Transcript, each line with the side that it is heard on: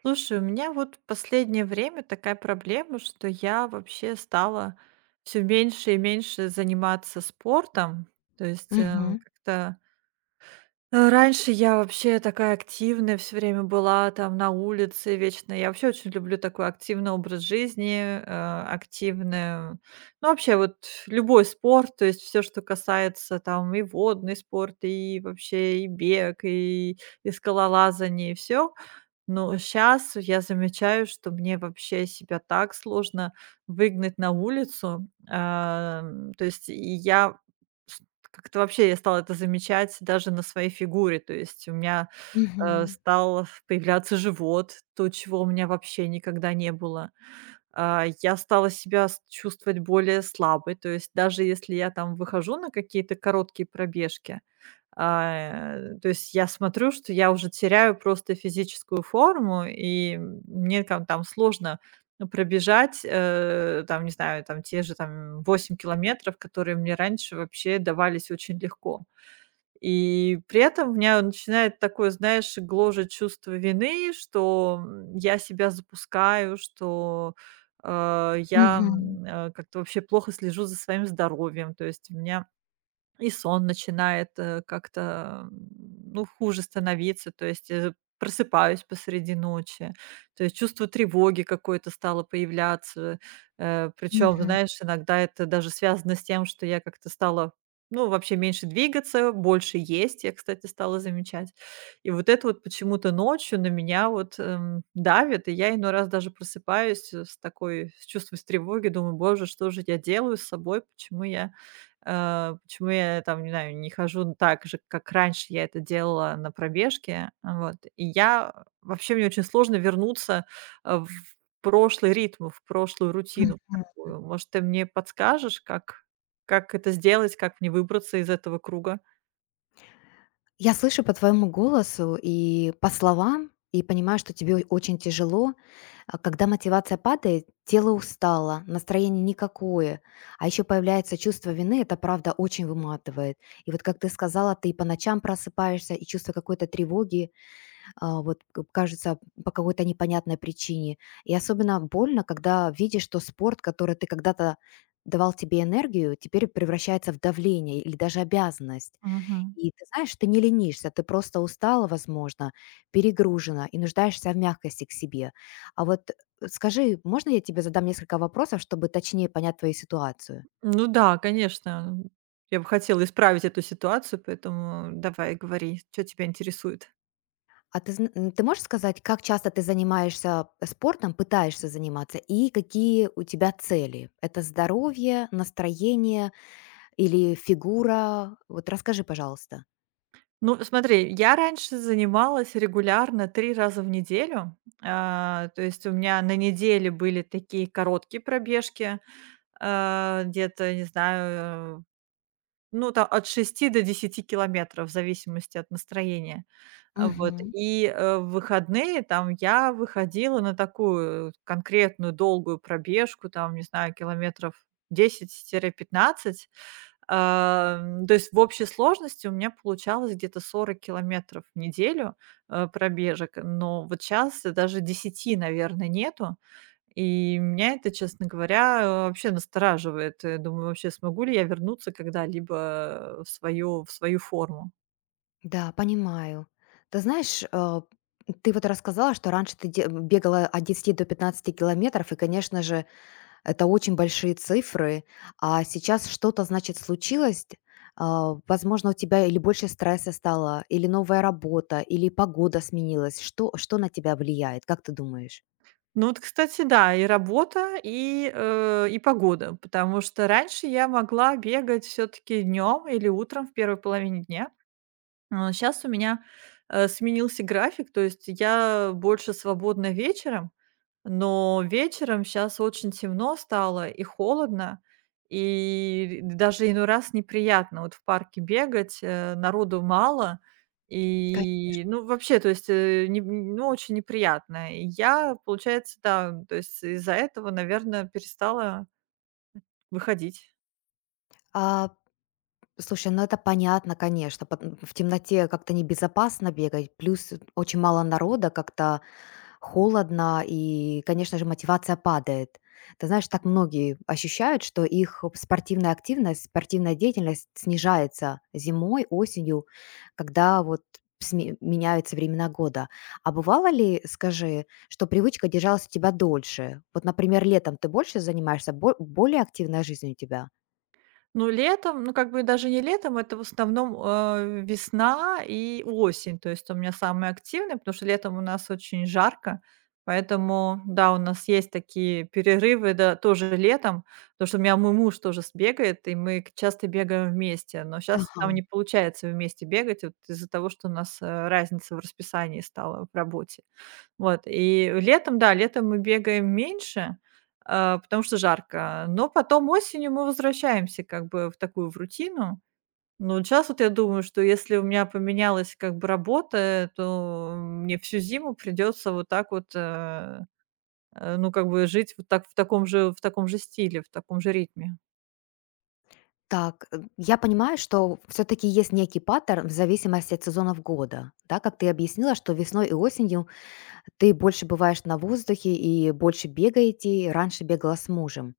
right: Слушай, у меня вот в последнее время такая проблема, что я вообще стала все меньше и меньше заниматься спортом. То есть,
left: Мгм,
right: как-то. Раньше я вообще такая активная все время была, там, на улице вечно. Я вообще очень люблю такой активный образ жизни, активное, ну, вообще вот любой спорт, то есть все, что касается там и водный спорт, и вообще и бег, и скалолазание, и всё. Но сейчас я замечаю, что мне вообще себя так сложно выгнать на улицу. То есть и я как-то вообще я стала это замечать даже на своей фигуре. То есть у меня,
left: мгм,
right: стал появляться живот, то, чего у меня вообще никогда не было. Я стала себя с чувствовать более слабой. То есть даже если я там выхожу на какие-то короткие пробежки, то есть я смотрю, что я уже теряю просто физическую форму, и мне там сложно, ну, пробежать, там, не знаю, там те же там 8 километров, которые мне раньше вообще давались очень легко. И при этом у меня начинает такое, знаешь, гложет чувство вины, что, я себя запускаю, что, э, я,
left: мгм,
right: м, э, как-то вообще плохо слежу за своим здоровьем. То есть у меня и сон начинает, как-то, ну, хуже становиться, то есть, просыпаюсь посреди ночи, то есть чувство тревоги какое-то стало появляться. Причем,
left: мгм,
right: знаешь, иногда это даже связано с тем, что я как-то стала, ну, вообще меньше двигаться, больше есть, я, кстати, стала замечать. И вот это вот почему-то ночью на меня вот, давит, и я иной раз даже просыпаюсь, с такой, с чувством тревоги, думаю: "Боже, что же я делаю с собой? Почему я, там, не знаю, не хожу так же, как раньше я это делала на пробежке". Вот. И я, вообще, мне очень сложно вернуться, в прошлый ритм, в прошлую рутину
left: мгм.
right: такую. Может, ты мне подскажешь, как это сделать, как мне выбраться из этого круга?
left: Я слышу по твоему голосу и по словам, и понимаю, что тебе очень тяжело. А Когда мотивация падает, тело устало, настроение никакое, а еще появляется чувство вины, это правда очень выматывает. И вот как ты сказала, ты и по ночам просыпаешься, и чувство какой-то тревоги, а, вот к кажется, по какой-то непонятной причине. И особенно больно, когда видишь, что спорт, который ты когда-то давал тебе энергию, теперь превращается в давление или даже обязанность.
right: Мгм.
left: И ты знаешь, ты не ленишься, ты просто устала, возможно, перегружена и нуждаешься в мягкости к себе. А вот скажи, можно я тебе задам несколько вопросов, чтобы точнее понять твою ситуацию?
right: Ну да, конечно. Я бы хотела исправить эту ситуацию, поэтому давай говори, что тебя интересует.
left: Ты можешь сказать, как часто ты занимаешься спортом, пытаешься заниматься, и какие у тебя цели? Это здоровье, настроение или фигура? Вот расскажи, пожалуйста.
right: Ну, смотри, я раньше занималась регулярно 3 раза в неделю. То есть у меня на неделе были такие короткие пробежки, где-то, не знаю, ну, там от 6 до 10 километров в зависимости от настроения. Вот.
left: Мгм.
right: И, в выходные там я выходила на такую конкретную долгую пробежку, там, не знаю, километров 10, пятнадцать. То есть в общей сложности у меня получалось где-то 40 километров в неделю, пробежек, но вот щас даже 10, наверное, нету. И меня это, честно говоря, вообще настораживает. Думаю, вообще смогу ли я вернуться когда-либо, в свою форму.
left: Да, понимаю. Ты знаешь, ты вот рассказала, что раньше ты де бегала от 10 до 15 километров, и, конечно же, это очень большие цифры, а сейчас что-то, значит, случилось, возможно, у тебя или больше стресса стало, или новая работа, или погода сменилась. Что, что на тебя влияет, как ты думаешь?
right: Ну вот, кстати, да, и работа, и погода, потому что раньше я могла бегать все таки днем или утром в первой половине дня. Сейчас у меня, сменился график, то есть я больше свободна вечером, но вечером сейчас очень темно стало и холодно, и даже иной раз неприятно вот в парке бегать, народу мало. И,
left: Конечно.
right: ну, вообще, то есть, не ну, очень неприятно. И я, получается, да, то есть из-за этого, наверное, перестала выходить.
left: А, слушай, ну это понятно, конечно. В темноте как-то небезопасно бегать, плюс очень мало народа, как-то холодно, и, конечно же, мотивация падает. Ты знаешь, так многие ощущают, что их спортивная активность, спортивная деятельность снижается зимой, осенью, когда вот меняются времена года. А бывало ли, скажи, что привычка держалась у тебя дольше? Вот, например, летом ты больше занимаешься, более активная жизнь у тебя?
right: Ну, летом, ну, как бы даже не летом, это в основном, весна и осень. То есть у меня самые активные, потому что летом у нас очень жарко. Поэтому, да, у нас есть такие перерывы, да, тоже летом, потому что у меня мой муж тоже сбегает, и мы часто бегаем вместе. Но сейчас
left: Ага.
right: там не получается вместе бегать вот из-за того, что у нас разница в расписании стала в работе. Вот, и летом, да, летом мы бегаем меньше, потому что жарко, но потом осенью мы возвращаемся как бы в такую в рутину. Но вот щас вот я думаю, что если у меня поменялась как бы работа, то мне всю зиму придется вот так вот, ну, как бы жить вот так в таком же стиле, в таком же ритме.
left: Так, я понимаю, что все-таки есть некий паттерн в зависимости от сезонов года, да, как ты объяснила, что весной и осенью ты больше бываешь на воздухе и больше бегаете, и раньше бегала с мужем.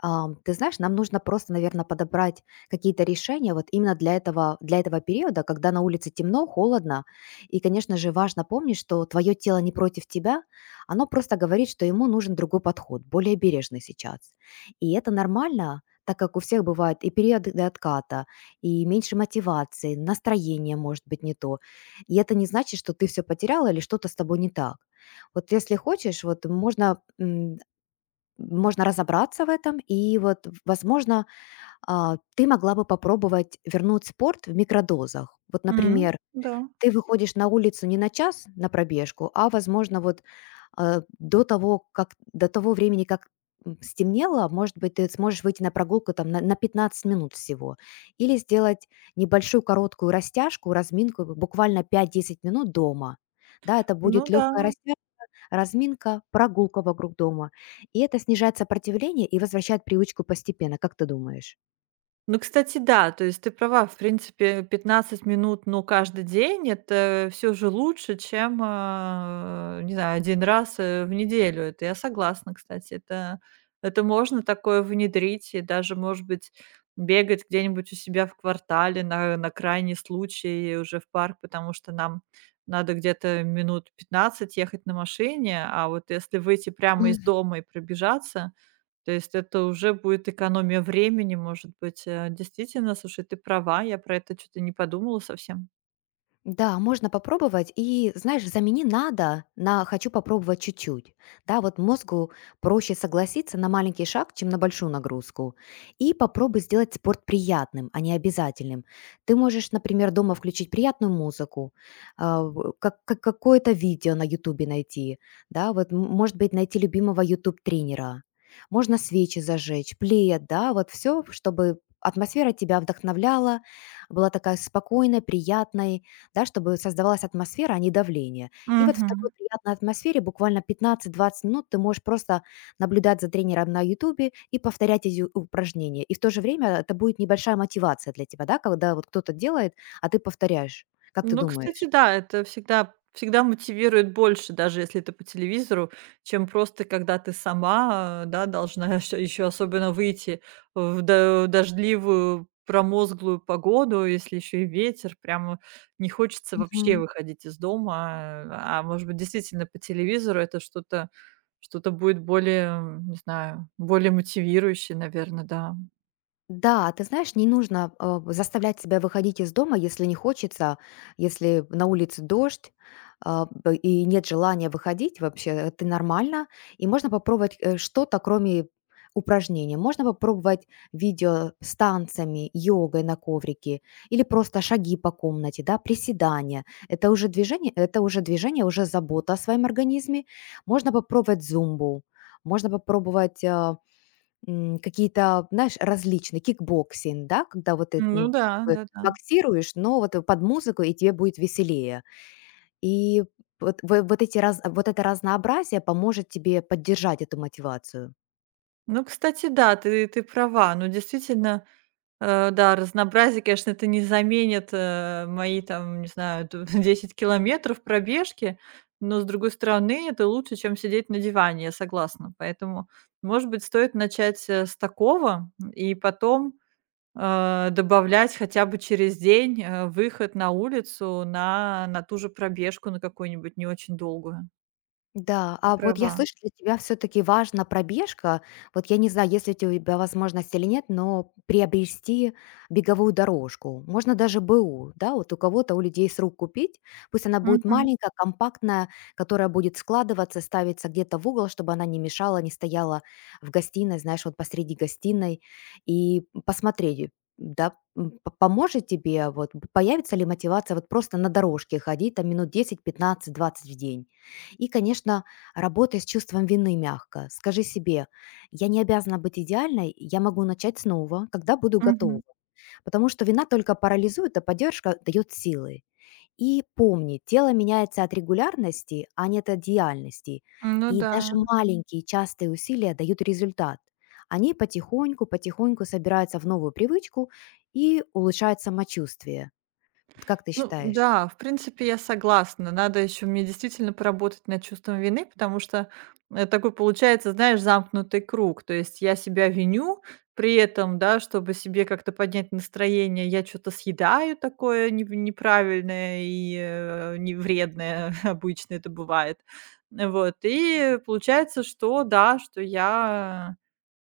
left: Ты знаешь, нам нужно просто, наверное, подобрать какие-то решения вот именно для этого периода, когда на улице темно, холодно. И, конечно же, важно помнить, что твое тело не против тебя, оно просто говорит, что ему нужен другой подход, более бережный сейчас. И это нормально, так как у всех бывают и периоды отката, и меньше мотивации, настроение может быть не то. И это не значит, что ты все потеряла или что-то с тобой не так. Вот если хочешь, вот можно можно разобраться в этом, и вот, в возможно, ты могла бы попробовать вернуть спорт в микродозах. Вот,
right: М,
left: например,
right: да.
left: ты выходишь на улицу не на час на пробежку, а, возможно, вот, до того времени, как, стемнело, может быть, ты сможешь выйти на прогулку там на 15 минут всего. Или сделать небольшую короткую растяжку, разминку, буквально 5-10 минут дома. Да, это
right: Ну
left: будет
right: да.
left: легкая растяжка разминка, прогулка вокруг дома. И это снижает сопротивление и возвращает привычку постепенно. Как ты думаешь?
right: Ну, кстати, да, то есть ты права. В принципе, 15 минут, ну, каждый день — это все же лучше, чем, не знаю, один раз, в неделю. Это я согласна, кстати. Это можно такое внедрить и даже, может быть, бегать где-нибудь у себя в квартале на крайний случай уже в парк, потому что нам надо где-то 15 минут ехать на машине. А вот если выйти прямо из дома и пробежаться, то есть это уже будет экономия времени, может быть. Действительно, слушай, ты права, я про это что то не подумала совсем.
left: Да, можно попробовать. И, знаешь, замени «надо» на «хочу попробовать чуть-чуть». Да, вот мозгу проще согласиться на маленький шаг, чем на большую нагрузку. И попробуй сделать спорт приятным, а не обязательным. Ты можешь, например, дома включить приятную музыку, какое-то видео на Ютубе найти. Да, вот, может быть, найти любимого Ютуб-тренера. Можно свечи зажечь, плед, да, вот все, чтобы атмосфера тебя вдохновляла, была такая спокойная, приятная, да, чтобы создавалась атмосфера, а не давление. И вот в такой
right: Мгм.
left: приятной атмосфере буквально 15-20 минут ты можешь просто наблюдать за тренером на «Ютубе» и повторять эти упражнения. И в то же время это будет небольшая мотивация для тебя, да, когда вот кто-то делает, а ты повторяешь. Как ты
right: Ну, кстати,
left: думаешь?
right: да, это всегда всегда мотивирует больше, даже если это по телевизору, чем просто когда ты сама, да, должна еще особенно выйти в до дождливую, промозглую погоду, если еще и ветер. Прямо не хочется вообще выходить из дома. А может быть, действительно, по телевизору это что-то будет более, не знаю, более мотивирующее, наверное, да.
left: Да, ты знаешь, не нужно, заставлять себя выходить из дома, если не хочется, если на улице дождь, а, б и нет желания выходить вообще. Это нормально. И можно попробовать, что-то, кроме упражнения. Можно попробовать видео с танцами, йогой на коврике или просто шаги по комнате, да, приседания. Это уже движение, это уже движение, уже забота о своем организме. Можно попробовать зумбу, можно попробовать, какие-то, знаешь, различные, кикбоксинг, да, когда вот ты,
right: Ну
left: ну,
right: да,
left: как бы
right: да-да.
left: боксируешь, но вот под музыку, и тебе будет веселее. И вот это разнообразие поможет тебе поддержать эту мотивацию.
right: Ну, кстати, да, ты права. Ну, действительно. Да, разнообразие, конечно, это не заменит, мои там, не знаю, д 10 километров пробежки, но, с другой стороны, это лучше, чем сидеть на диване, я согласна. Поэтому, может быть, стоит начать, с такого и потом, добавлять хотя бы через день, выход на улицу на ту же пробежку, на какую-нибудь не очень долгую.
left: Да,
right: Ты
left: а вот я
right: права.
left: слышу, для тебя все таки важна пробежка. Вот я не знаю, есть ли у тебя возможность или нет, но приобрести беговую дорожку. Можно даже БУ, да, вот у кого-то, у людей с рук купить. Пусть она будет
right: Мгм,
left: маленькая, компактная, которая будет складываться, ставиться где-то в угол, чтобы она не мешала, не стояла в гостиной, знаешь, вот посреди гостиной. И посмотреть, да, м, п поможет тебе, вот, появится ли мотивация вот просто на дорожке ходить там минут 10, 15, 20 в день? И, конечно, работай с чувством вины мягко. Скажи себе, я не обязана быть идеальной, я могу начать снова, когда буду готова.
right: мгм.
left: Потому что вина только парализует, а поддержка дает силы. И помни, тело меняется от регулярности, а не от идеальности.
right: Ну
left: И
right: да.
left: даже маленькие частые усилия дают результат. Они потихоньку-потихоньку собираются в новую привычку и улучшают самочувствие. Вот как ты
right: Ну
left: считаешь?
right: да, в принципе, я согласна. Надо еще мне действительно поработать над чувством вины, потому что, такой получается, знаешь, замкнутый круг. То есть я себя виню, при этом, да, чтобы себе как-то поднять настроение, я что то съедаю такое нев неправильное и, не вредное, обычно это бывает. Вот, и получается, что да, что я.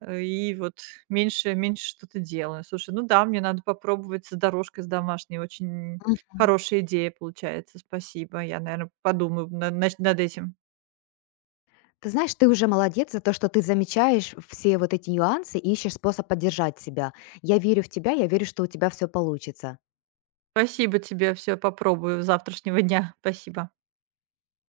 right: И вот меньше что-то делаю. Слушай, ну да, мне надо попробовать с дорожкой, с домашней. Очень хорошая идея получается. Спасибо. Я, наверное, подумаю на нач над этим.
left: Ты знаешь, ты уже молодец за то, что ты замечаешь все вот эти нюансы и ищешь способ поддержать себя. Я верю в тебя, я верю, что у тебя все получится.
right: Спасибо тебе. Все попробую с завтрашнего дня. Спасибо.